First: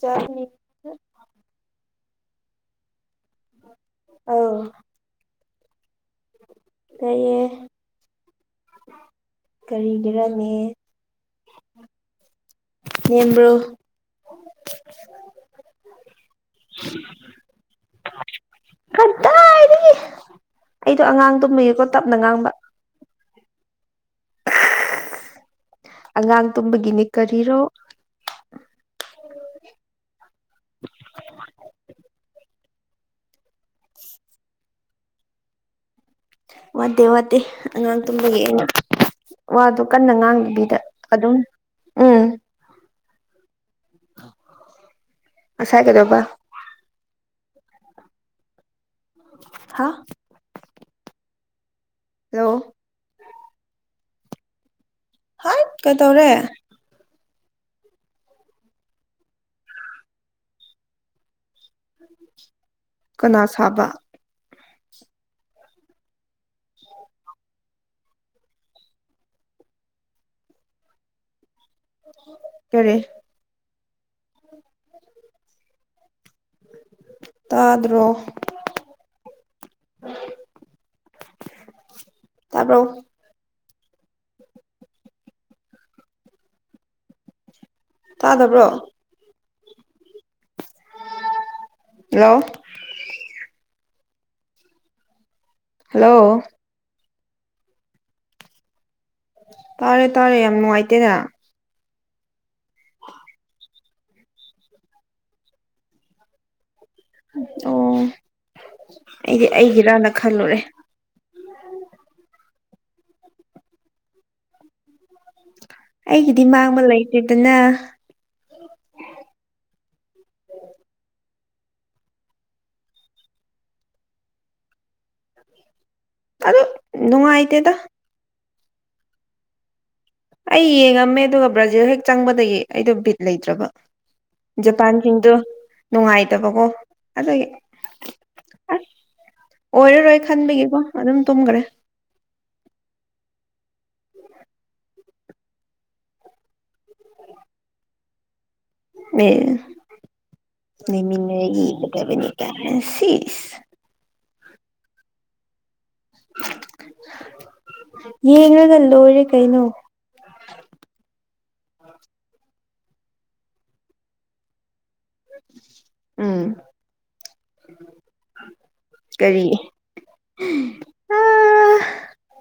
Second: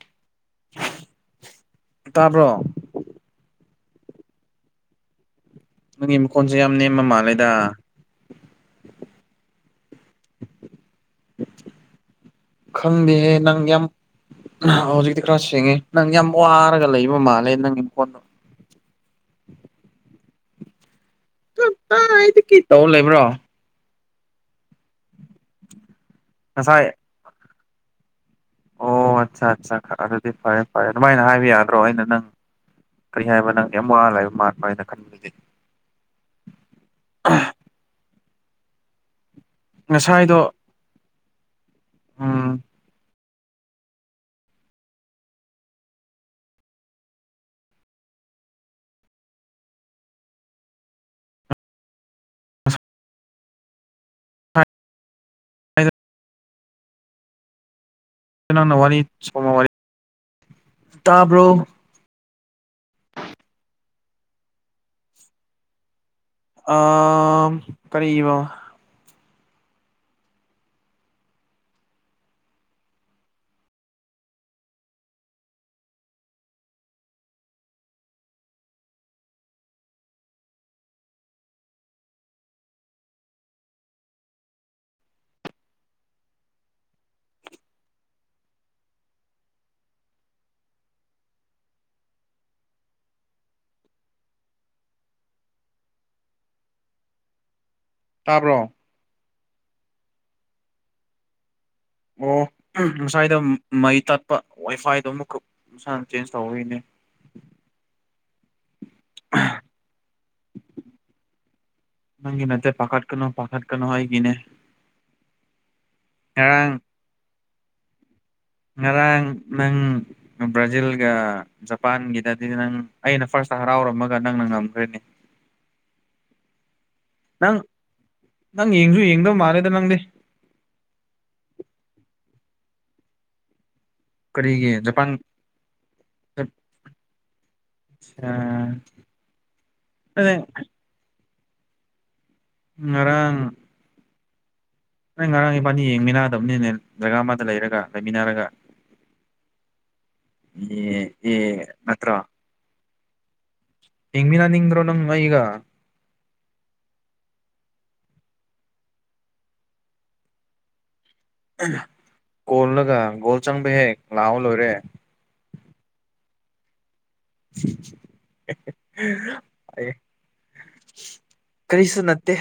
Journey ꯇꯔꯕꯣ ꯑ ꯅꯪꯒꯤ ꯃꯈꯣꯟꯁꯦ ꯌꯥꯝ ꯅꯦꯝꯃ ꯃꯥꯜꯂꯦꯗ ꯀꯔꯤ ꯂꯩꯔꯝꯃꯦ ꯈꯪꯗꯦꯍꯦ ꯅꯦꯝꯕ꯭ꯔꯣ ꯅꯪ ꯌꯥꯝ ꯍꯧꯖꯤꯛꯇꯤ ꯈꯔ ꯁꯦꯡꯉꯦ ꯅꯪ ꯌꯥꯝ ꯋꯥꯔꯒ ꯂꯩꯕ ꯃꯥꯜꯂꯦ ꯅꯪ ꯏꯣꯟ ꯀꯗꯥꯔꯤ ꯑꯩꯗꯣ ꯑꯉꯥꯡ ꯇꯨꯝꯃꯨꯌꯦꯀꯣ ꯇꯞꯅ ꯉꯥꯡꯕ ꯀꯗꯥꯏꯗꯒꯤ ꯇꯧ ꯂꯩꯕ꯭ꯔꯣ ꯑꯉꯥꯡ ꯉꯁꯥꯏ ꯇꯨꯝꯕꯒꯤꯅꯦ ꯀꯔꯤꯔꯣ ꯑꯣ ꯑꯠꯆꯥ ꯑꯠꯆꯥ ꯑꯗꯨꯗꯤ ꯐꯔꯦ ꯐꯔꯦ ꯑꯗꯨꯃꯥꯏꯅ ꯍꯥꯏꯕ ꯌꯥꯗ꯭ꯔꯣ ꯑꯩꯅ ꯅꯪ ꯀꯔꯤ ꯍꯥꯏꯕ ꯅꯪ ꯌꯥꯝ ꯋꯥꯜ ꯂꯩꯕ ꯃꯥꯔꯠ ꯃ ꯍꯥꯏꯅ ꯈꯟꯕꯗꯨꯗꯤ ꯋꯥꯠꯇꯦ ꯋꯥꯠꯇꯦ ꯑꯉꯥꯡ ꯇꯨꯝꯕꯒꯤ ꯑꯉ ꯋꯥꯗꯣ ꯀꯟꯅ ꯉꯁꯥꯏꯗꯣ ꯉꯥꯡꯕꯤꯗ ꯑꯗꯨꯝ ꯎꯝ ꯑꯁ ꯍꯥꯏꯒꯦꯗꯕ ꯍꯥ ꯍꯣ ꯍꯥꯏ ꯀꯩ ꯇꯧꯔꯦ ꯅ ꯅꯪꯅ ꯋꯥꯔꯤꯔꯤ ꯁ ꯋꯥꯔꯤ ꯇꯥꯕ꯭ꯔꯣ ꯀꯅꯥ ꯁꯥꯕ ꯑ ꯀꯔꯤꯕ ꯀꯔꯦ ꯎꯝ ꯇꯥꯗ꯭ꯔꯣ ꯇꯄ ꯇꯥꯗꯕ꯭ꯔꯣ ꯍꯜꯂꯣ ꯍꯜꯂꯣ ꯇꯥꯕ꯭ꯔꯣ ꯇꯥꯔꯦ ꯇꯥꯔꯦ ꯌꯥꯝ ꯅꯨꯡꯉꯥꯏꯇꯦꯗ ꯑꯣ ꯉꯁꯥꯏꯗ ꯃꯩ ꯇꯠꯄ ꯋꯥꯏꯐꯥꯏꯗꯣ ꯑꯃꯈꯛ ꯃꯁꯥꯅ ꯆꯦꯟꯖ ꯇꯧꯒꯤꯅꯦ ꯑꯣ ꯑꯩꯗꯤ ꯑꯩꯒꯤꯔꯥꯅ ꯈꯜꯂꯨꯔꯦ ꯅꯪꯒꯤꯅꯦ ꯄꯥꯈꯥꯠ ꯀꯩꯅꯣ ꯄꯥꯈꯥꯠ ꯀꯅꯣ ꯍ ꯀꯅꯦ ꯑꯩꯒꯤꯗꯤ ꯃꯥꯡꯕ ꯂꯩꯇ꯭ꯦꯗꯅ ꯉꯔꯥꯡ ꯅꯪ ꯕ꯭ꯔꯥꯖꯤꯜꯒ ꯖꯄꯥꯟꯒꯤꯗꯗꯤ ꯅꯪ ꯑꯩꯅ ꯐꯥꯔꯁꯇ ꯍꯔꯥꯎꯔꯝꯃꯒ ꯅꯪꯅ ꯉꯝꯈ꯭ꯔꯦꯅꯦ [unintelligible] ꯑꯗꯨ ꯅꯪ ꯅꯨꯡꯉꯥꯏꯇꯦꯗ ꯅꯪ ꯌꯦꯡꯁꯨ ꯌꯦꯡꯗꯧ ꯃꯥꯜꯂꯦꯗ ꯅꯪꯗꯤ ꯑꯩ ꯌꯦꯡꯉꯝꯃꯦ ꯑꯗꯨꯒ ꯕ꯭ꯔꯥꯖꯤꯜ ꯍꯦꯛ ꯆꯪꯕꯗꯒꯤ ꯑꯩꯗꯣ ꯕꯤꯠ ꯂꯩꯇ꯭ꯔꯕ ꯀꯔꯤꯒꯤ ꯖꯄꯥꯟ ꯖꯄꯥꯟꯁꯤꯡꯗꯣ ꯅꯨꯡꯉꯥꯏꯇꯕꯀꯣ ꯑꯗꯨꯒꯤ ꯑꯁ ꯑꯣꯏꯔꯔꯣꯏ ꯑꯗ ꯈꯟꯕꯒꯤꯀꯣ ꯑꯗꯨꯝ ꯇꯨꯝꯈ꯭ꯔꯦ ꯉꯥꯡ ꯅ ꯉꯔꯥꯡ ꯄꯥꯅꯤ ꯌꯦꯡꯃꯤꯟꯅꯗꯕꯅꯤꯅꯦ ꯖꯒꯥ ꯑꯃꯗ ꯂꯩꯔꯒ ꯂꯩꯃꯤꯟꯅꯔꯒ ꯑꯦ ꯑꯦ ꯃꯤꯟꯅ ꯅꯠꯇ꯭ꯔꯣ ꯀꯕꯅꯤ ꯀ ꯁꯤ ꯍꯃꯤ ꯅ ꯅꯤꯡꯤꯡ꯭ꯔꯣ ꯅꯪ ꯏꯒ ꯌꯦꯡꯉꯒ ꯂꯣꯏꯔꯦ ꯀꯩꯅꯣ ꯀꯣꯜꯂꯒ ꯒꯣꯜ ꯆꯪꯕ ꯍꯦꯛ ꯂꯥꯛꯑꯣ ꯂꯣꯏꯔꯦ ꯎꯝ ꯀꯔꯤ [unintelligible] ꯀꯔꯤꯁꯨ ꯅꯠꯇꯦ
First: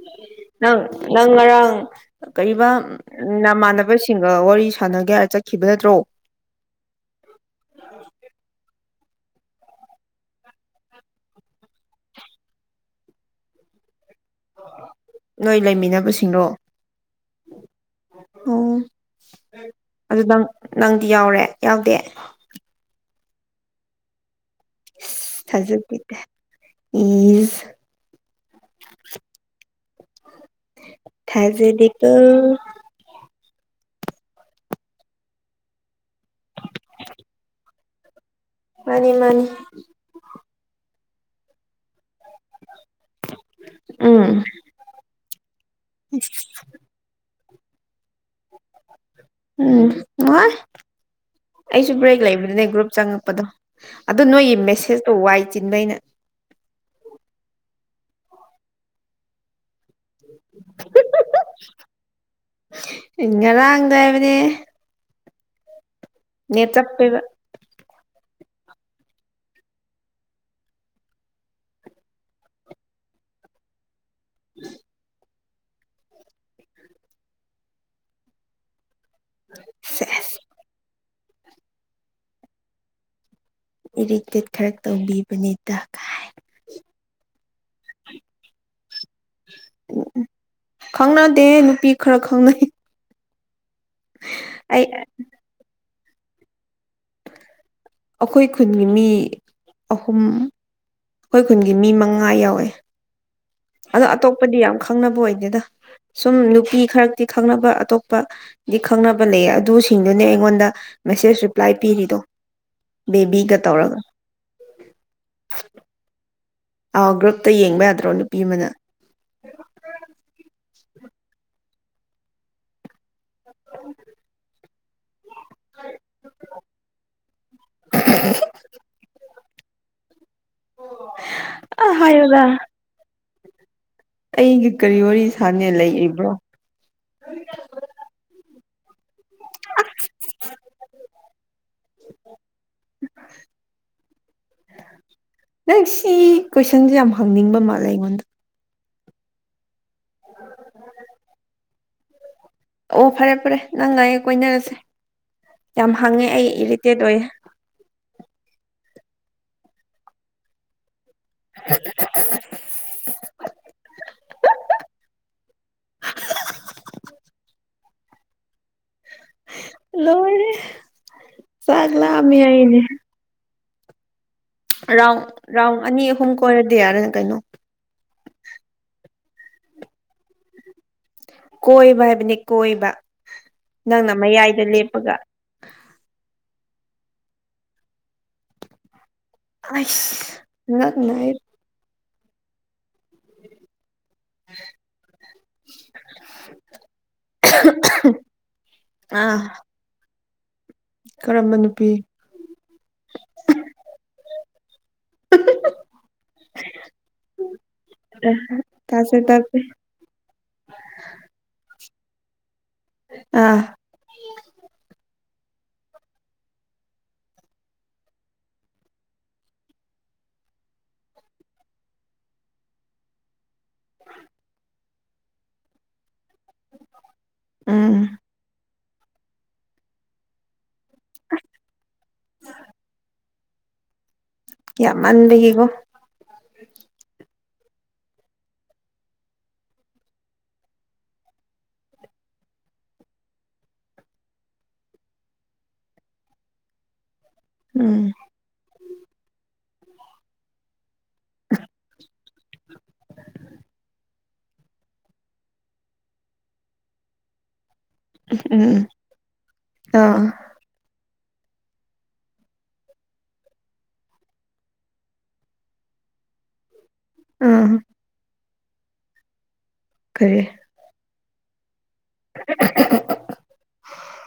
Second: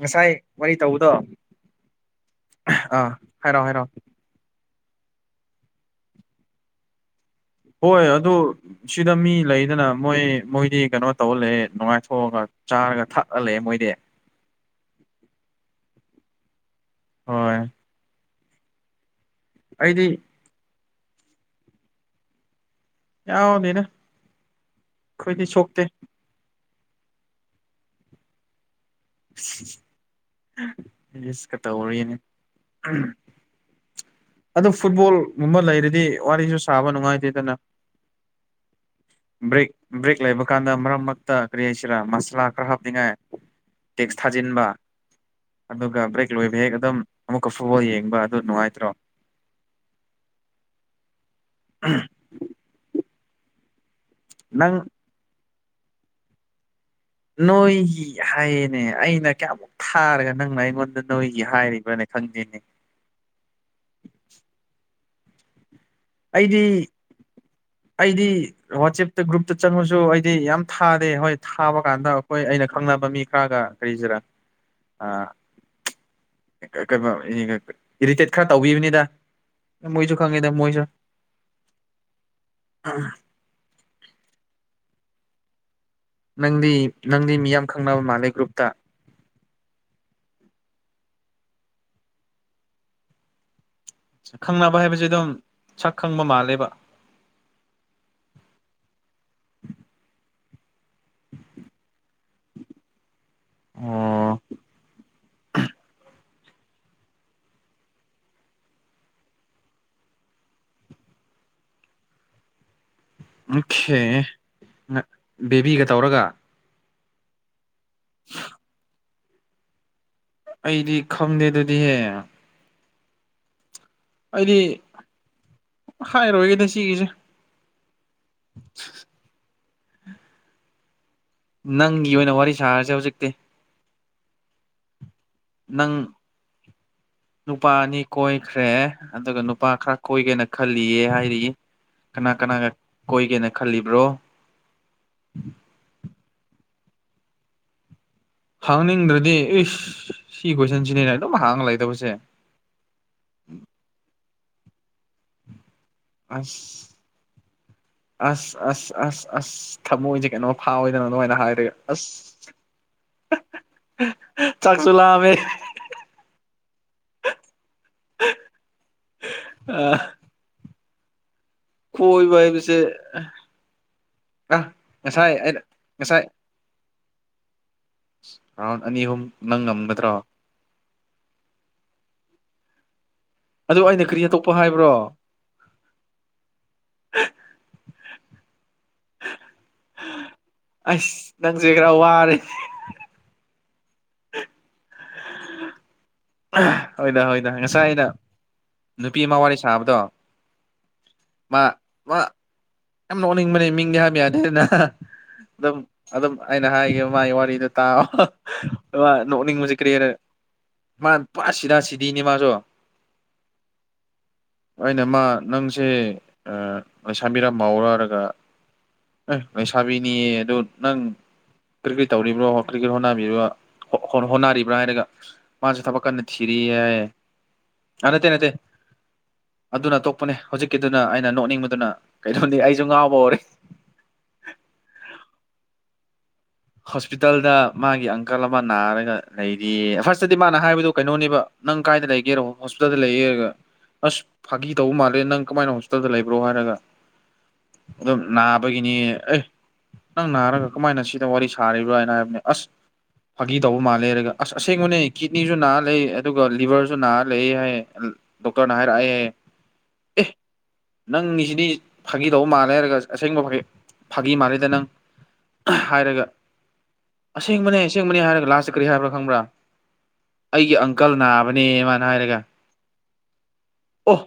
ꯉꯁꯥꯏ ꯋꯥꯔꯤ ꯅꯪ ꯇꯧꯕꯗꯣ ꯅꯪ ꯉꯔꯥꯡ ꯀꯩꯕ ꯎꯝ ꯑꯥ ꯍꯥꯏꯔꯛꯑꯣ ꯍꯥꯏꯔꯛꯑꯣ ꯅꯃꯥꯟꯅꯕꯁꯤ ꯑꯤꯡꯒ ꯋꯥꯔꯤ ꯁꯥꯟꯅꯒꯦ ꯍꯥꯏꯔ ꯆꯠꯈꯤꯕ ꯅꯠꯇ꯭ꯔꯣ ꯍꯣꯏ ꯑꯗꯨꯔ ꯁꯤꯗ ꯃꯤ ꯂꯩꯗꯅ ꯃꯣꯏ ꯃꯣꯏꯗꯤ ꯀꯩꯅꯣ ꯇꯧꯑ ꯂꯩꯌꯦ ꯅꯨꯡꯉꯥꯏꯊꯣꯛꯑꯒ ꯆꯥꯔꯒ ꯊꯛꯄ ꯂꯩꯌꯦ ꯃꯣꯏꯗꯤ ꯅꯣꯏ ꯂꯩꯃꯤꯟꯅꯕꯁꯤꯡꯔꯣ ꯍꯣꯏ ꯑꯣ ꯑꯩꯗꯤ ꯑꯗꯨ ꯅꯪ ꯅꯪꯗꯤ ꯌꯥꯎꯔꯦ ꯌꯥꯎꯗꯦ ꯌꯥꯎꯗꯦꯗ ꯍꯖ ꯊꯥꯖꯗꯦꯖ ꯏꯖ [inaudible] ꯊꯥꯖꯗꯦꯀꯣ ꯑꯝ ꯑꯗꯨ ꯐꯨꯠꯕꯣꯜꯒꯨꯝꯕ ꯂꯩꯔꯗꯤ ꯋꯥꯔꯤꯁꯨ ꯁꯥꯕ ꯅꯨꯡꯉꯥꯏꯇꯦꯗꯅ ꯃꯥꯅꯤ ꯃꯥꯅꯤ ꯕ꯭ꯔꯦꯛ ꯕ꯭ꯔꯦꯛ ꯂꯩꯕ ꯀꯥꯟꯗ ꯃꯔꯛ ꯃꯔꯛꯇ ꯀꯔꯤ ꯍꯥꯏꯁꯤꯔꯥ ꯃꯥꯁꯂꯥ ꯈꯔ ꯍꯥꯞꯅꯤꯡꯉꯥꯏ ꯇꯦꯛꯁ ꯎꯝ ꯊꯥꯖꯤꯟꯕ ꯑꯗꯨꯒ ꯕ꯭ꯔꯦꯛ ꯂꯣꯏꯕ ꯍꯦꯛ ꯑꯗꯨꯝ ꯑꯃꯨꯛꯀ ꯐꯨꯠꯕꯣꯜ ꯌꯦꯡꯕ ꯑꯗꯨ ꯅꯨꯡꯉꯥꯏꯇ꯭ꯔꯣ ꯎꯝ ꯅꯨꯡꯉꯥꯏ ꯑꯩꯁꯨ ꯕ꯭ꯔꯦꯛ ꯂꯩꯕꯅꯤꯅꯦ ꯒ꯭ꯔꯨꯞ ꯆꯪꯉꯛꯄꯗꯣ ꯑꯗꯨ ꯅꯣꯏꯒꯤ ꯅꯪ ꯃꯦꯁꯦꯁꯇꯣ ꯋꯥꯏ ꯆꯤꯟꯕꯩꯅꯦ ꯅꯣꯏꯒꯤ ꯍꯥꯏꯌꯦꯅꯦ ꯑꯩꯅ ꯀꯌꯥꯃꯨꯛ ꯊꯥꯔꯒ ꯅꯪꯅ ꯑꯩꯉꯣꯟꯗ ꯅꯣꯏꯒꯤ ꯍꯥꯏꯔꯤꯕ꯭ꯔꯥꯅꯦ ꯈꯪꯗꯦꯅꯦ ꯏꯟ ꯉꯔꯥꯡꯗꯣ ꯍꯥꯏꯕꯅꯦꯍꯦ ꯑꯩꯗꯤ ꯆꯞꯄꯦꯕ ꯑꯩꯗꯤ ꯋꯥꯆꯦꯞꯇ ꯒ꯭ꯔꯨꯞꯇ ꯆꯪꯉꯨꯆꯣ ꯑꯩꯗꯤ ꯌꯥꯝ ꯊꯥꯗꯦ ꯍꯣꯏ ꯊꯥꯕ ꯀꯥꯟꯗ ꯑꯈꯣꯏ ꯑꯩꯅ ꯈꯪꯅꯕ ꯃꯤ ꯁꯥꯒ ꯔꯩꯖꯤꯔꯥ ꯑ ꯀꯩꯕꯥꯎ ꯏꯔꯤꯇꯦꯠ ꯈꯔ ꯇꯧꯕꯤꯕꯅꯤꯗ ꯃꯣꯏꯁꯨ ꯁꯦꯁ ꯈꯪꯉꯦꯗ ꯃꯣꯏꯁꯨ ꯑꯥ ꯏꯔꯤꯇꯦꯠ ꯈꯔ ꯇꯧꯕꯤꯕꯅꯦ ꯗ ꯀꯥꯏ ꯅꯪꯗꯤ ꯅꯪꯗꯤ ꯃꯤꯌꯥꯝ ꯈꯪꯅꯕ ꯃꯥꯜꯂꯦ ꯒ꯭ꯔꯨꯞꯇ ꯎꯑꯨꯝ ꯈꯪꯅꯗꯦ ꯅꯨꯄꯤ ꯈꯔ ꯈꯪꯅꯩ ꯈꯪꯅꯕ ꯑꯩ ꯍꯥꯏꯕꯖꯦ ꯑꯗꯨꯝ ꯁꯛ ꯈꯪꯕ ꯃꯥꯜꯂꯦꯕ ꯑꯈꯣꯏ ꯈꯨꯟꯒꯤ ꯃꯤ ꯑꯍꯨꯝ ꯑꯈꯣꯏ ꯈꯨꯟꯒꯤ ꯃꯤ ꯃꯉꯥ ꯌꯥꯎꯋꯦ ꯑꯗꯣ ꯑꯣ ꯑꯇꯣꯞꯄꯗꯤ ꯌꯥꯝ ꯈꯪꯅꯕ ꯑꯣꯏꯗꯦꯗ ꯁꯨꯝ ꯅꯨꯄꯤ ꯈꯔꯛꯇꯤ ꯈꯪꯅꯕ ꯑꯇꯣꯞꯄ ꯗꯤ ꯈꯪꯅꯕ ꯂꯩꯌꯦ ꯑꯗꯨꯁꯤꯡꯗꯨꯅꯦ ꯑꯩꯉꯣꯟꯗ ꯃꯦꯁꯦꯁ ꯔꯤꯄ꯭ꯂꯥꯏ ꯄꯤꯔꯤꯗꯣ ꯕꯦꯕꯤꯒ ꯇꯧꯔꯒ ꯃꯨꯈꯦ ꯕꯦꯕꯤꯒ ꯇꯧꯔꯒ ꯑꯧ ꯒ꯭ꯔꯨꯞꯇ ꯌꯦꯡꯕ ꯌꯥꯗ꯭ꯔꯣ ꯅꯨꯄꯤ ꯑꯃꯅ ꯑꯩꯗꯤ ꯈꯪꯗꯦ ꯑꯗꯨꯗꯤꯍꯦ [unintelligible] ꯑꯩꯗꯤ ꯍꯥꯏꯔꯣꯏꯒꯦꯗ ꯁꯤꯒꯤꯖꯦ [unintelligible] ꯑ ꯅꯪꯒꯤ ꯑꯣꯏꯅ ꯍꯥꯏꯌꯨꯗ ꯋꯥꯔꯤ ꯁꯥꯔꯁꯦ ꯍꯧꯖꯤꯛꯇꯤ ꯑꯩꯒꯤ ꯀꯔꯤ ꯋꯥꯔꯤ ꯁꯥꯅꯤꯉꯥꯏ ꯅꯪ ꯂꯩꯔꯤꯕ꯭ꯔꯣ ꯅꯨꯄꯥ ꯑꯅꯤ ꯀꯣꯏꯈ꯭ꯔꯦ ꯑꯗꯨꯒ ꯅꯨꯄꯥ ꯈꯔ ꯀꯣꯏꯒꯦꯅ ꯈꯜꯂꯤꯌꯦ ꯍꯥꯏꯔꯤꯌꯦ ꯀꯅꯥ ꯀꯅꯥꯒ ꯀꯣꯏꯒꯦꯅ ꯈꯜꯂꯤꯕ꯭ꯔꯣ ꯅꯪ ꯁꯤ ꯀꯣꯏꯁꯟꯁꯦ ꯌꯥꯝ ꯍꯪꯅꯤꯡꯕ ꯃꯥꯜꯂꯦ ꯑꯩꯉꯣꯟꯗ ꯍꯪꯅꯤꯡꯗ꯭ꯔꯗꯤ ꯏꯁ ꯁꯤ ꯀꯣꯏꯁꯟꯁꯤꯅꯤꯅꯦ ꯑꯗꯨꯝ ꯍꯪ ꯂꯩꯗꯧꯕꯁꯦ ꯑꯣ ꯐꯔꯦ ꯐꯔꯦ ꯅꯪ ꯑꯩꯒ ꯀꯣꯏꯅꯔꯁꯦ ꯌꯥꯝ ꯍꯪꯉꯦ ꯑꯩ ꯑꯁ ꯏꯔꯤꯇꯦꯠ ꯑꯣꯏꯌꯦ ꯑꯁ ꯑꯁ ꯑꯁ ꯑꯁ ꯊꯃꯣꯏꯁꯦ ꯀꯩꯅꯣꯝ ꯄꯥꯎꯔꯦꯗꯦ ꯅꯣꯏꯅ ꯍꯥꯏꯔꯒꯦ ꯑꯁ ꯆꯥꯛꯁꯨ ꯂꯥꯝꯃꯦ ꯂꯣꯏꯔꯦ ꯆꯥꯛ ꯂꯥꯝꯃꯦ ꯀꯣꯏꯕ ꯍꯥꯏꯕꯁꯦ ꯍꯥꯏꯅꯦ ꯑ ꯔꯥꯎꯟ ꯉꯁꯥꯏ ꯑꯩꯅ ꯔꯥꯎꯟ ꯑꯅꯤ ꯉꯁꯥꯏ ꯑꯍꯨꯝ ꯀꯣꯏꯔꯗꯤ ꯌꯥꯔꯦꯅ ꯀꯩꯅꯣ ꯔꯥꯎꯟ ꯑꯅꯤ ꯑꯍꯨꯝ ꯅꯪ ꯉꯝꯒꯗ꯭ꯔꯣ ꯀꯣꯏꯕ ꯍꯥꯏꯕꯅꯤ ꯀꯣꯏꯕ ꯑꯗꯨ ꯑꯩꯅ ꯅꯪꯅ ꯀꯔꯤ ꯑꯇꯣꯞꯄ ꯃꯌꯥꯏꯗ ꯍꯥꯏꯕ꯭ꯔꯣ ꯂꯦꯞꯄꯒ ꯑꯁ ꯉꯛ ꯑꯁ ꯅꯥꯥꯏꯌꯦ [unintelligible] [inaudible] ꯍꯣꯏꯗ ꯍꯣꯏꯗ ꯉꯁꯥꯏ ꯑꯩꯅ ꯅꯨꯄꯤ ꯑꯥ ꯑꯃ ꯋꯥꯔꯤ ꯁꯥꯕꯗꯣ ꯀꯔꯝꯕ ꯃꯥ ꯅꯨꯄꯤ ꯃꯥ ꯌꯥꯝ ꯅꯣꯛꯅꯤꯡꯕꯅꯦ ꯃꯤꯡꯗꯤ ꯍꯥꯏꯕ ꯌꯥꯗꯦꯅ ꯑꯗꯨꯝ ꯑꯗꯨꯝ ꯑꯩꯅ ꯍꯥꯏꯒꯦꯕ ꯃꯥꯒꯤ ꯋꯥꯔꯤꯗꯣ ꯇꯥꯎ ꯑꯦ ꯇꯥꯁꯦ ꯇꯥꯁꯦ ꯅꯣꯛꯅꯤꯡꯕꯁꯤ ꯀꯔꯤꯅ ꯃꯥꯁꯨ ꯁꯤꯗꯥ ꯁꯤꯗꯤꯅꯦ ꯃꯥꯁꯨ ꯑꯥ ꯑꯅꯥ ꯃꯥ ꯅꯪꯁꯦ ꯑ ꯂꯩꯁꯥꯕꯤꯔ ꯃꯧꯔ ꯍꯥꯏꯔꯒ ꯑꯍ ꯂꯩꯁꯥꯕꯤꯅꯤꯌꯦ ꯑꯗꯨ ꯅꯪ ꯀ꯭ꯔꯤꯀꯩ ꯇꯧꯔꯤꯕ꯭ꯔꯣ ꯀ꯭ꯔꯤꯀꯩ ꯍꯣꯠꯅꯕꯤꯔꯤꯕ ꯍꯣꯠ-ꯍꯣꯠꯅꯔꯤꯕ꯭ꯔꯥ ꯍꯥꯏꯔꯒ ꯃꯥꯁꯨꯦ ꯊꯕꯛ ꯀꯟꯅ ꯊꯤꯔꯤꯌꯦ ꯍꯥꯏꯌꯦ ꯑꯥ ꯎꯝ ꯅꯠꯇꯦ ꯅꯠꯇꯦ ꯑꯗꯨꯅ ꯑꯇꯣꯞꯄꯅꯦ ꯍꯧꯖꯤꯛꯀꯤꯗꯨꯅ ꯑꯩꯅ ꯅꯣꯛꯅꯤꯡꯕꯗꯨꯅ ꯀꯩꯅꯣꯅꯤ ꯑꯩꯁꯨ ꯉꯥꯎꯕ ꯍꯧꯔꯦ ꯌꯥꯝꯃꯟꯕꯒꯤꯀꯣ ꯍꯣꯁꯄꯤꯇꯥꯜꯗ ꯃꯥꯒꯤ ꯑꯪꯀꯜ ꯑꯃ ꯅꯥꯔꯒ ꯂꯩꯔꯤꯌꯦ ꯐꯥꯔꯁꯇꯗꯤ ꯃꯥꯅ ꯍꯥꯏꯕꯗꯨ ꯀꯩꯅꯣꯅꯦꯕ ꯅꯪ ꯀꯥꯏꯗ ꯂꯩꯒꯦꯔꯣ ꯍꯣꯁꯄꯤꯇꯥꯜꯗ ꯂꯩꯌꯦꯒ ꯑꯁ ꯐꯥꯒꯤ ꯇꯧꯕ ꯃꯥꯜꯂꯦ ꯅꯪ ꯀꯃꯥꯏꯅ ꯍꯣꯁꯄꯤꯇꯥꯜꯗ ꯂꯩꯕ꯭ꯔꯣ ꯍꯥꯏꯔꯒ ꯎꯝ ꯑꯗꯨꯝ ꯅꯥꯕꯒꯤꯅꯤ ꯑꯦ ꯅꯪ ꯅꯥꯔꯒ ꯀꯃꯥꯏꯅ ꯁꯤ ꯋꯥꯔꯤ ꯁꯥꯔꯤꯕ꯭ꯔꯥ ꯍꯥꯏꯅ ꯍꯥꯏꯕꯅꯤ ꯑꯁ ꯐꯥꯒꯤ ꯇꯧꯕ ꯃꯥꯜꯂꯦ ꯍꯥꯏꯔꯒ ꯑꯁ ꯑꯁꯦꯡꯕꯅꯦ ꯀꯤꯠꯅꯤꯁꯨ ꯅꯥ ꯂꯩ ꯑꯗꯨꯒ ꯂꯤꯚꯔꯁꯨ ꯅꯥꯔ ꯂꯩ ꯍꯥꯏꯌꯦ ꯗꯣꯛꯇꯔꯅ ꯎꯝ ꯍꯥꯏꯔꯛꯑꯦꯌꯦ ꯑꯦ ꯑꯥ ꯅꯪꯒꯤꯁꯤꯗꯤ ꯐꯥꯒꯤ ꯇꯧꯕ ꯃꯥꯜꯂꯦ ꯍꯥꯏꯔꯒ ꯑꯁꯦꯡꯕ ꯐꯥꯒꯤ ꯃꯥꯜꯂꯦꯗ ꯅꯪ ꯍꯥꯏꯔꯒ ꯑꯥ ꯑꯁꯦꯡꯕꯅꯦ ꯑꯁꯦꯡꯕꯅꯦ ꯍꯥꯏꯔꯒ ꯂꯥꯁꯇ ꯀꯔꯤ ꯍꯥꯏꯕ꯭ꯔꯥ ꯈꯪꯕ꯭ꯔꯥ ꯀꯔꯤ ꯑꯩꯒꯤ ꯑꯪꯀꯜ ꯅꯥꯕꯅꯦꯌꯦ ꯃꯥꯅ ꯍꯥꯏꯔꯒ ꯑꯣ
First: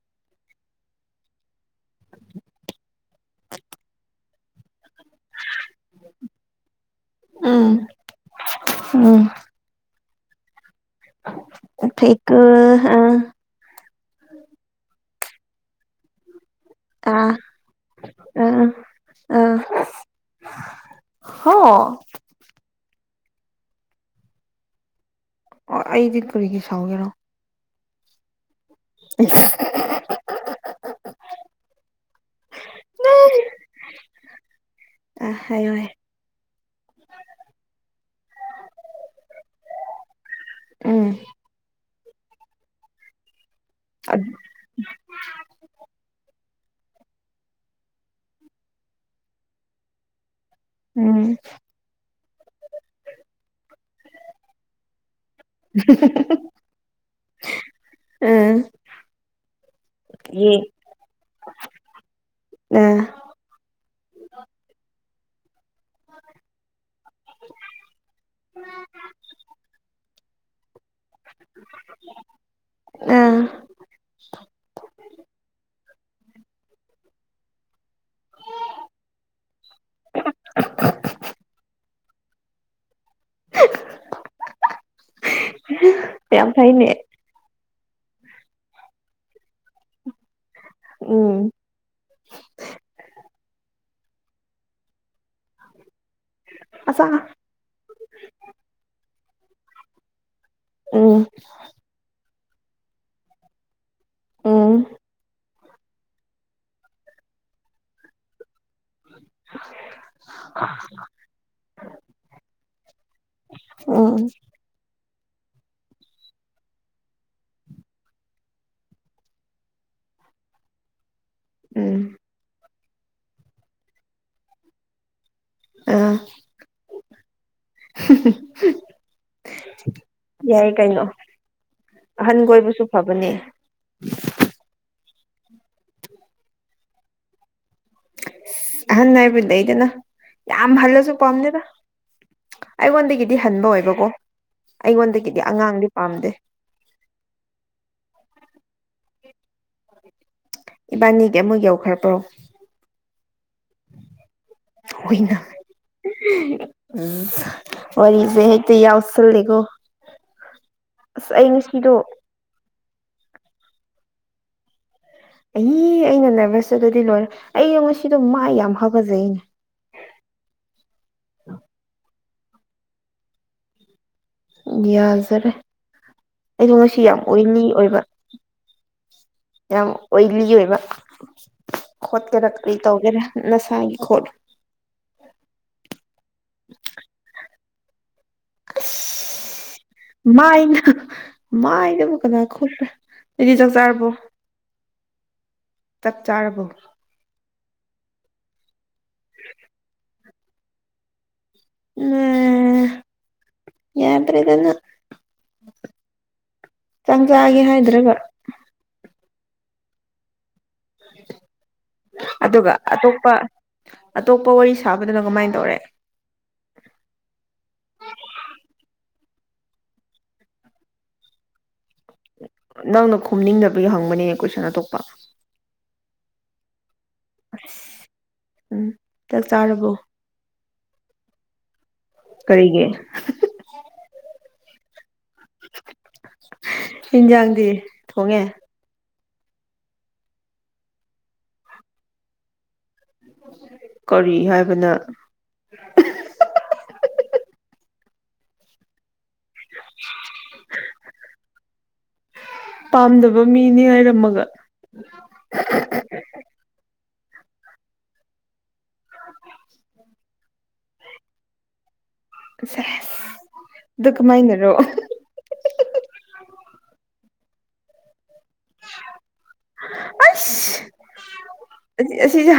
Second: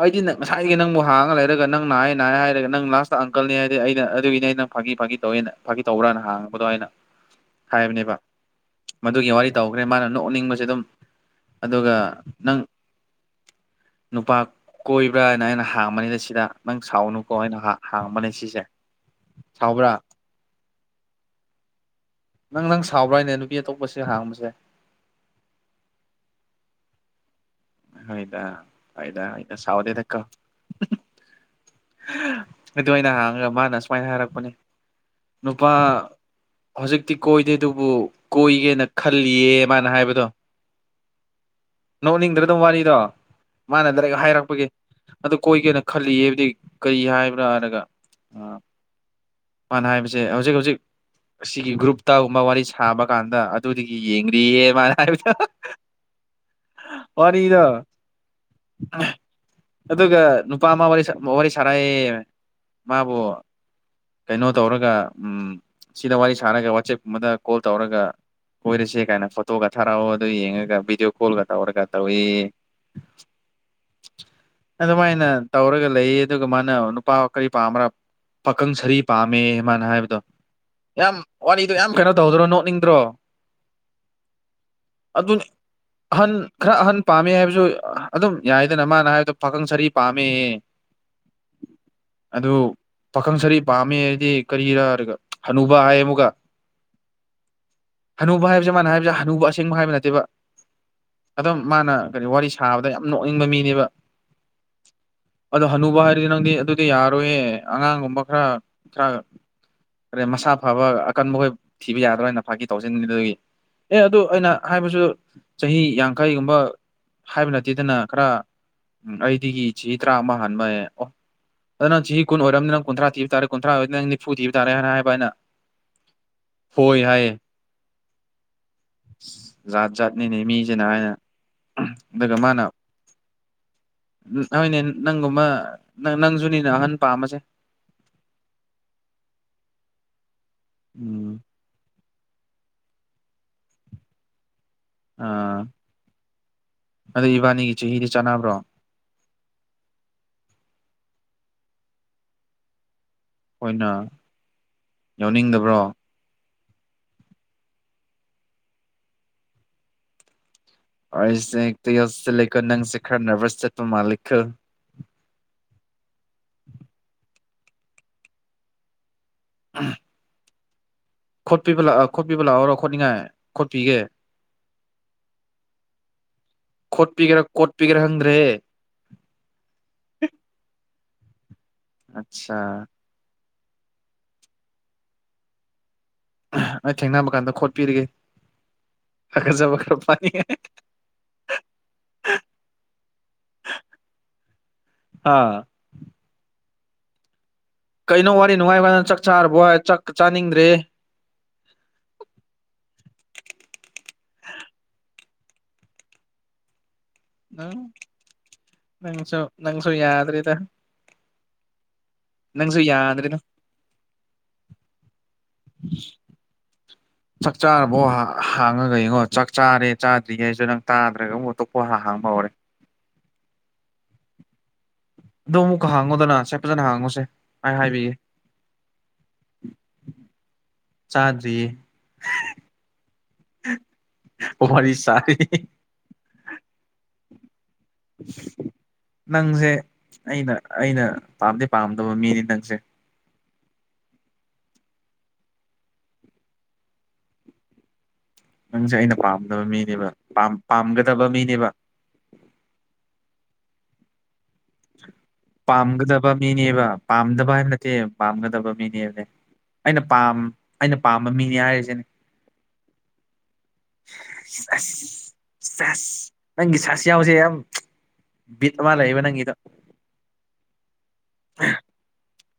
ꯑꯩꯗꯤ ꯅꯪ ꯉꯁꯥꯏꯒꯤ ꯅꯪꯕꯨ ꯍꯥꯡꯉꯒ ꯂꯩꯔꯒ ꯅꯪ ꯅꯥꯏ ꯅꯥꯏ ꯍꯥꯏꯔꯒ ꯅꯪ ꯂꯥꯁꯇ ꯑꯪꯀꯜꯅꯤ ꯍꯥꯏꯔꯗꯤ ꯑꯩꯅ ꯑꯗꯨꯒꯤꯅꯦ ꯑꯩꯅꯪ ꯐꯥꯒꯤ ꯐꯥꯒꯤ ꯇꯧꯋꯦꯅ ꯐꯥꯒꯤ ꯇꯧꯕ꯭ꯔꯅ ꯍꯥꯡꯕꯗꯣ ꯍꯥꯏꯅ ꯎꯝ ꯍꯥꯏꯕꯅꯦꯕ ꯎꯝ ꯃꯗꯨꯒꯤ ꯋꯥꯔꯤ ꯇꯧꯈ꯭ꯔꯦ ꯃꯥꯅ ꯅꯣꯛꯅꯤꯡꯕꯁꯦ ꯑꯗꯨꯝ ꯑꯗꯨꯒ ꯅꯪ [unintelligible] ꯅꯨꯄꯥ ꯀꯣꯏꯕ꯭ꯔꯥꯅ ꯑꯩꯅ ꯍꯥꯡꯕꯅꯤꯗ ꯁꯤꯗ ꯅꯪ ꯁꯥꯎꯅꯨꯀꯣ ꯑꯥ ꯑꯩꯅ ꯍꯥꯡꯕꯅꯦ ꯁꯤꯁꯦ ꯑꯥ ꯑꯥ ꯁꯥꯎꯕ꯭ꯔꯥ ꯍꯣ ꯅꯪ ꯅꯪ ꯁꯥꯎꯕ꯭ꯔꯥꯅꯦ ꯅꯨꯄꯤ ꯑꯇꯣꯞꯄꯁꯤ ꯍꯥꯡꯕꯁꯦ ꯑꯣ ꯑꯩꯗꯤ ꯀ꯭ꯔꯤꯒꯤ ꯁꯥꯎꯒꯦꯔꯣ ꯍꯣꯏꯗ ꯍꯣꯏꯗ ꯍꯣꯏꯗ ꯁꯥꯎꯗꯦꯗꯀꯣ ꯑꯗꯨ ꯑꯩꯅ ꯍꯥꯡꯉꯒ ꯃꯥꯅ ꯁꯨꯃꯥꯏꯅ ꯍꯥꯏꯔꯛꯄꯅꯤ ꯑ ꯍꯥꯏꯌꯣ ꯅꯨꯄꯥ ꯍꯥꯏꯌꯣ ꯍꯧꯖꯤꯛꯇꯤ ꯀꯣꯏꯗꯦ ꯑꯗꯨꯕꯨ ꯀꯣꯏꯒꯦꯅ ꯈꯜꯂꯤꯌꯦ ꯃꯥꯅ ꯍꯥꯏꯕꯗꯣ ꯎꯝ ꯅꯣꯛꯅꯤꯡꯗ꯭ꯔ ꯑꯗꯨꯝ ꯋꯥꯔꯤꯗꯣ ꯃꯥꯅ ꯗꯥꯏꯔꯦꯛ ꯍꯥꯏꯔꯛꯄꯒꯤ ꯑꯗꯨ ꯀꯣꯏꯒꯦꯅ ꯈꯜꯂꯤ ꯍꯥꯏꯕꯗꯤ ꯀꯔꯤ ꯍꯥꯏꯕ꯭ꯔꯥ ꯍꯥꯏꯔꯒ ꯑ ꯃꯥꯅ ꯍꯥꯏꯕꯁꯦ ꯍꯧꯖꯤꯛ ꯍꯧꯖꯤꯛ ꯎꯝ ꯑꯁꯤꯒꯤ ꯒ꯭ꯔꯨꯞꯇꯒꯨꯝꯕ ꯋꯥꯔꯤ ꯁꯥꯕ ꯀꯥꯟꯗ ꯑꯗꯨꯗꯒꯤ ꯌꯦꯡꯔꯤꯌꯦ ꯃꯥꯅ ꯍꯥꯏꯕꯗ ꯍ ꯫ [unintelligible] ꯐꯔ ꯏꯗ ꯎꯝ ꯑꯗꯨꯒ ꯌꯦ ꯅꯨꯄꯥ ꯑꯃ ꯋꯥꯔꯤ ꯋꯥꯔꯤ ꯁꯥꯔꯥꯏ ꯑꯥ ꯃꯥꯕꯨ ꯀꯩꯅꯣ ꯇꯧꯔꯒ ꯎꯝ ꯁꯤꯗ ꯋꯥꯔꯤ ꯁꯥꯔꯒ ꯋꯥꯆꯦꯞꯀꯨꯝꯕꯗ ꯀꯣꯜ ꯇꯧꯔꯒ ꯀꯣꯏꯔꯁꯦ ꯀꯥꯏꯅ ꯐꯣꯇꯣꯒ ꯊꯥꯔꯛꯑꯣ ꯑꯗꯨ ꯌꯦꯡꯉꯒ ꯚꯤꯗꯤꯑꯣ ꯀꯣꯜꯒ ꯇꯧꯔꯒ ꯇꯧꯏ ꯑꯥ ꯑꯗꯨꯃꯥꯏꯅ ꯇꯧꯔꯒ ꯂꯩꯌꯦ ꯑꯗꯨꯒ ꯃꯥꯅ ꯅꯨꯄꯥ ꯀꯔꯤ ꯄꯥꯝꯕ꯭ꯔꯥ ꯄꯥꯀꯪ ꯁꯔꯤ ꯄꯥꯝꯃꯦ ꯃꯥꯅ ꯍꯥꯏꯕꯗꯣ ꯌꯥꯝ ꯋꯥꯔꯤꯗꯣ ꯌꯥꯝ ꯀꯩꯅꯣ ꯇꯧꯗ꯭ꯔꯣ ꯅꯣꯛꯅꯤꯡꯗ꯭ꯔꯣ ꯑꯗꯨ ꯑꯍꯟ ꯌꯥꯝ ꯈꯔ ꯐꯩꯅꯦ ꯑꯍꯟ ꯄꯥꯝꯃꯦ ꯍꯥꯏꯕꯁꯨ ꯑꯗꯨꯝ ꯌꯥꯏꯗꯅ ꯃꯥꯅ ꯍꯥꯏꯕꯗꯣ ꯄꯥꯈꯪ ꯁꯔꯤ ꯄꯥꯝꯃꯦ ꯎꯝ ꯑꯗꯨ ꯄꯥꯈꯪ ꯁꯔꯤ ꯄꯥꯝꯃꯦ ꯍꯥꯏꯗꯤ ꯀꯔꯤꯔꯥꯒ ꯍꯅꯨꯕ ꯍꯥꯏ ꯑꯃꯨꯒ ꯑꯥ ꯍꯅꯨꯕ ꯍꯥꯏꯕꯁꯤꯦ ꯃꯥꯅ ꯍꯥꯏꯁꯦ ꯍꯅꯨ ꯑꯁꯦꯡꯕ ꯍꯥꯏꯕ ꯅꯠꯇꯦꯕ ꯎꯝ ꯑꯗꯨꯝ ꯃꯥꯅ ꯀꯔꯤ ꯋꯥꯔꯤ ꯁꯥꯕꯗ ꯌꯥꯝ ꯅꯣꯛꯅꯤꯡꯕ ꯃꯤꯅꯦꯕ ꯎꯝ ꯑꯗꯣ ꯍꯅꯨꯕ ꯍꯥꯏꯔꯗꯤ ꯅꯪꯗꯤ ꯑꯗꯨꯗꯤ ꯌꯥꯔꯣꯏꯌꯦ ꯑꯉꯥꯡꯒꯨꯝꯕ ꯈꯔ ꯈꯔ ꯀꯔꯤ ꯃꯁꯥ ꯐꯕ ꯑꯀꯟꯕꯈꯣꯏ ꯊꯤꯕ ꯌꯥꯗ꯭ꯔꯣꯏꯅ ꯐꯥꯀꯤ ꯇꯧꯁꯤꯟ ꯑꯗꯨꯒꯤ ꯑꯦ ꯎꯝ ꯑꯗꯨ ꯑꯩꯅ ꯍꯥꯏꯕꯁꯨ ꯆꯍꯤ ꯌꯥꯡꯈꯩꯒꯨꯝꯕ ꯍꯥꯏꯕ ꯅꯠꯇꯦꯗꯅ ꯈꯔ ꯎꯝ ꯑꯩꯗꯒꯤ ꯆꯍꯤ ꯇꯔꯥ ꯑꯃ ꯍꯥꯟꯕ ꯑꯣ ꯑꯗꯨꯗ ꯎꯝ ꯅꯪ ꯆꯍꯤ ꯀꯨ ꯑꯣꯏꯔꯕꯅꯤ ꯅ ꯀꯨꯟꯊ꯭ꯔꯥꯤꯕ ꯇꯥꯔ ꯀꯨꯟ꯭ꯔꯥꯔꯅꯤ ꯅꯪ ꯅꯤꯐꯨ ꯊꯤꯕ ꯇꯥꯔ ꯍꯥꯏꯅ ꯍꯥꯏꯕ ꯑꯩꯅ ꯍꯣꯏ ꯍꯥꯏꯌꯦ ꯑ ꯖꯥꯠ ꯖꯥꯠꯅꯤꯅꯦ ꯌꯥꯏ ꯃꯤꯁꯤꯅ ꯀꯩꯅꯣ ꯍꯥꯏꯅ ꯑꯗꯨꯒ ꯑꯍꯟ ꯃꯥꯅ ꯀꯣꯏꯕꯁꯨ ꯐꯕꯅꯦ ꯑꯩꯣꯏꯅꯦ ꯅꯪꯒꯨꯝꯕ ꯅ ꯅꯪꯁꯨꯅꯤꯅ ꯑꯍꯟ ꯄꯥꯝꯃꯁꯦ ꯑ ꯅꯕꯨꯗꯗꯅ ꯌꯥꯝ ꯐꯜꯁꯨ ꯎꯝ ꯄꯝꯅꯦꯕ ꯑꯩꯉꯣꯟꯗꯒꯤꯗꯤ ꯍꯟꯕ ꯑꯣꯏꯕꯀꯣ ꯑꯩꯉꯣꯟꯗꯒꯤꯗꯤ ꯑꯉꯥꯡꯗꯤ ꯄꯥꯝꯗꯦ ꯑꯗꯨꯗ ꯏꯕꯥꯅꯤꯒꯤ ꯆꯍꯤꯗꯤ ꯆꯥꯅꯕ꯭ꯔꯣ ꯏꯕꯥꯅꯤꯒꯤ ꯑꯃ ꯌꯧꯈ꯭ꯔꯕ꯭ꯔꯣ ꯑꯩꯈꯣꯏꯅ ꯍꯨꯏꯅ ꯌꯥꯎꯅꯤꯡꯗꯕ꯭ꯔꯣ ꯎꯝ ꯋꯥꯔꯤꯔꯤꯁꯦ ꯍꯥꯏ ꯌꯥꯎ ꯆꯜ ꯂꯩꯦꯒꯣ ꯑꯩꯁꯦ ꯍꯦꯛꯇ ꯌꯧꯁꯤꯂꯛꯦꯀꯣ ꯅꯪꯁꯦ ꯈꯔ ꯅꯔꯚꯁ ꯆꯠꯄ ꯃꯥꯜꯂꯤꯈꯣ ꯑꯩ ꯑꯩꯅ ꯅꯕꯁ ꯑꯗꯨꯗꯤ ꯂꯣꯏꯔꯦ ꯑꯩ ꯉꯁꯤꯗꯣ ꯃꯥꯏ ꯌꯥꯝ ꯍꯥ ꯐꯖꯩꯅꯦ ꯎꯝ ꯈꯣꯠꯄꯤꯕ ꯂꯥꯛꯑꯣ ꯈꯣꯠꯄꯤꯕ ꯂꯥꯛꯑꯣꯔꯣ ꯈꯣꯠꯅꯤꯡꯉꯥꯏ ꯈꯣꯠꯄꯤꯒꯦ ꯌꯥꯖꯔꯦ ꯑꯩꯗꯣ ꯉꯁꯤ ꯌꯥꯝ ꯈꯣꯠꯄꯤꯒꯦꯔꯥ ꯑꯣꯏꯅꯤ ꯀꯣꯠꯄꯤꯒꯦꯔꯥ ꯑꯣꯏꯕ ꯈꯪꯗ꯭ꯔꯦ ꯌꯥꯝ ꯑꯣꯏꯂꯤ ꯑꯣꯏꯕ ꯈꯣꯠꯀꯦꯔꯥ ꯑꯠꯆꯥ ꯀꯔꯤ ꯇꯧꯒꯦꯔꯥ ꯉꯁꯥꯏꯒꯤ ꯈꯣꯠ ꯑꯩ ꯊꯦꯡꯅꯕ ꯀꯥꯟꯗ ꯈꯣꯠꯄꯤꯔꯤꯒꯦꯠꯆꯕ ꯑꯁ ꯃꯥꯏꯅ ꯃꯥꯏꯅꯕꯨ ꯀꯅꯥ ꯈꯣꯄ꯭ꯔꯦ ꯍꯥꯏꯗꯤ ꯆꯥꯛ ꯆꯥꯔꯕꯣ ꯑꯥ ꯆꯞ ꯆꯥꯔꯕꯣ ꯀꯩꯅꯣ ꯋꯥꯔꯤ ꯅꯨꯡꯉꯥꯏꯕꯥꯟꯗ ꯆꯥꯛ ꯆꯥꯔꯕꯣ ꯆꯥꯛ ꯆꯥꯅꯤꯡꯗ꯭ꯔꯦ ꯎꯝ ꯌꯥꯗ꯭ꯔꯦꯒꯅ [inaudible] ꯆꯥꯡ ꯆꯥꯒꯦ ꯍꯥꯏꯗ꯭ꯔꯒ ꯅꯪꯁꯨꯣ ꯅꯪꯁꯨꯣ ꯌꯥꯗ꯭ꯔꯗ ꯑꯗꯨꯒ ꯑꯇꯣꯞꯄ ꯑꯇꯣꯞꯄ ꯋꯥꯔꯤ ꯁꯥꯕꯗꯨꯅ ꯀꯃꯥꯏꯅ ꯇꯧꯔꯦ ꯆꯥꯛ ꯆꯥꯔꯕꯣ ꯍꯥꯡꯉꯒ ꯌꯦꯡꯉꯣ ꯆꯥꯛ ꯆꯥꯔꯦ ꯆꯥꯗ꯭ꯔꯤꯒꯩ ꯍꯥꯏꯁꯨ ꯅꯪ ꯇꯥꯗ꯭ꯔꯒ ꯑꯃꯨ [unintelligible] ꯅꯪꯅ ꯈꯣꯝꯅꯤꯡꯗꯕꯒꯤ ꯍꯪꯕꯅꯦꯅꯦ ꯀꯣꯏꯁꯟ ꯑꯇꯣꯞꯄ ꯑꯣ ꯑꯃꯨꯛꯀ ꯍꯥꯡꯉꯣꯗꯅ ꯁꯦ ꯐꯖꯅ ꯍꯥꯡꯉꯨꯁꯦ ꯑꯩ ꯍꯥꯏꯕꯤꯌꯦ ꯑꯁ ꯎꯝ ꯆꯥꯛ ꯆꯥꯔꯕꯣ ꯆꯥꯗ꯭ꯔꯤꯌꯦ ꯀꯔꯤꯒꯤ ꯋꯥꯔꯤ ꯁꯔꯤ ꯏꯟꯖꯥꯡꯗꯤ ꯊꯣꯡꯉꯦ ꯅꯪꯁꯦ ꯑꯩꯅ ꯑꯩꯅ ꯄꯥꯝꯗꯤ ꯄꯥꯝꯗꯕ ꯃꯤꯅꯤ ꯅꯪꯁꯦ ꯀꯔꯤ ꯍꯥꯏꯕꯅ ꯅꯪꯁꯦ ꯑꯩꯅ ꯄꯥꯝꯗꯕ ꯃꯤꯅꯦꯕ ꯄꯝ ꯄꯥꯝꯒꯗꯕ ꯃꯤꯅꯦꯕ ꯄꯥꯝꯗꯕ ꯃꯤꯅꯤ ꯍꯥꯏꯔꯝꯃꯒ ꯄꯥꯝꯒꯗꯕ ꯃꯤꯅꯦꯕ ꯄꯥꯝꯗꯕ ꯍꯥꯏꯕ ꯅꯠꯇꯦ ꯄꯥꯝꯒꯗꯕ ꯃꯤꯅꯤ ꯅꯦ ꯑꯩꯅ ꯄꯥꯝ ꯑꯩꯅ ꯄꯥꯝꯕ ꯃꯤꯅꯦ ꯍꯥꯏꯔꯤꯁꯤꯅꯦ ꯁꯦꯁ ꯑꯗꯨ ꯀꯃꯥꯥꯏꯅꯔꯣ ꯁ‌ꯦꯁ ꯅꯪꯒꯤ ꯆꯁ ꯌꯥꯎꯁꯦ ꯌꯥꯝ ꯕꯤꯠ ꯑꯃ ꯂꯩꯌꯦꯕ ꯅꯪꯒꯤꯗꯣ ꯑꯁ ꯑꯁꯤ ꯍꯁꯤ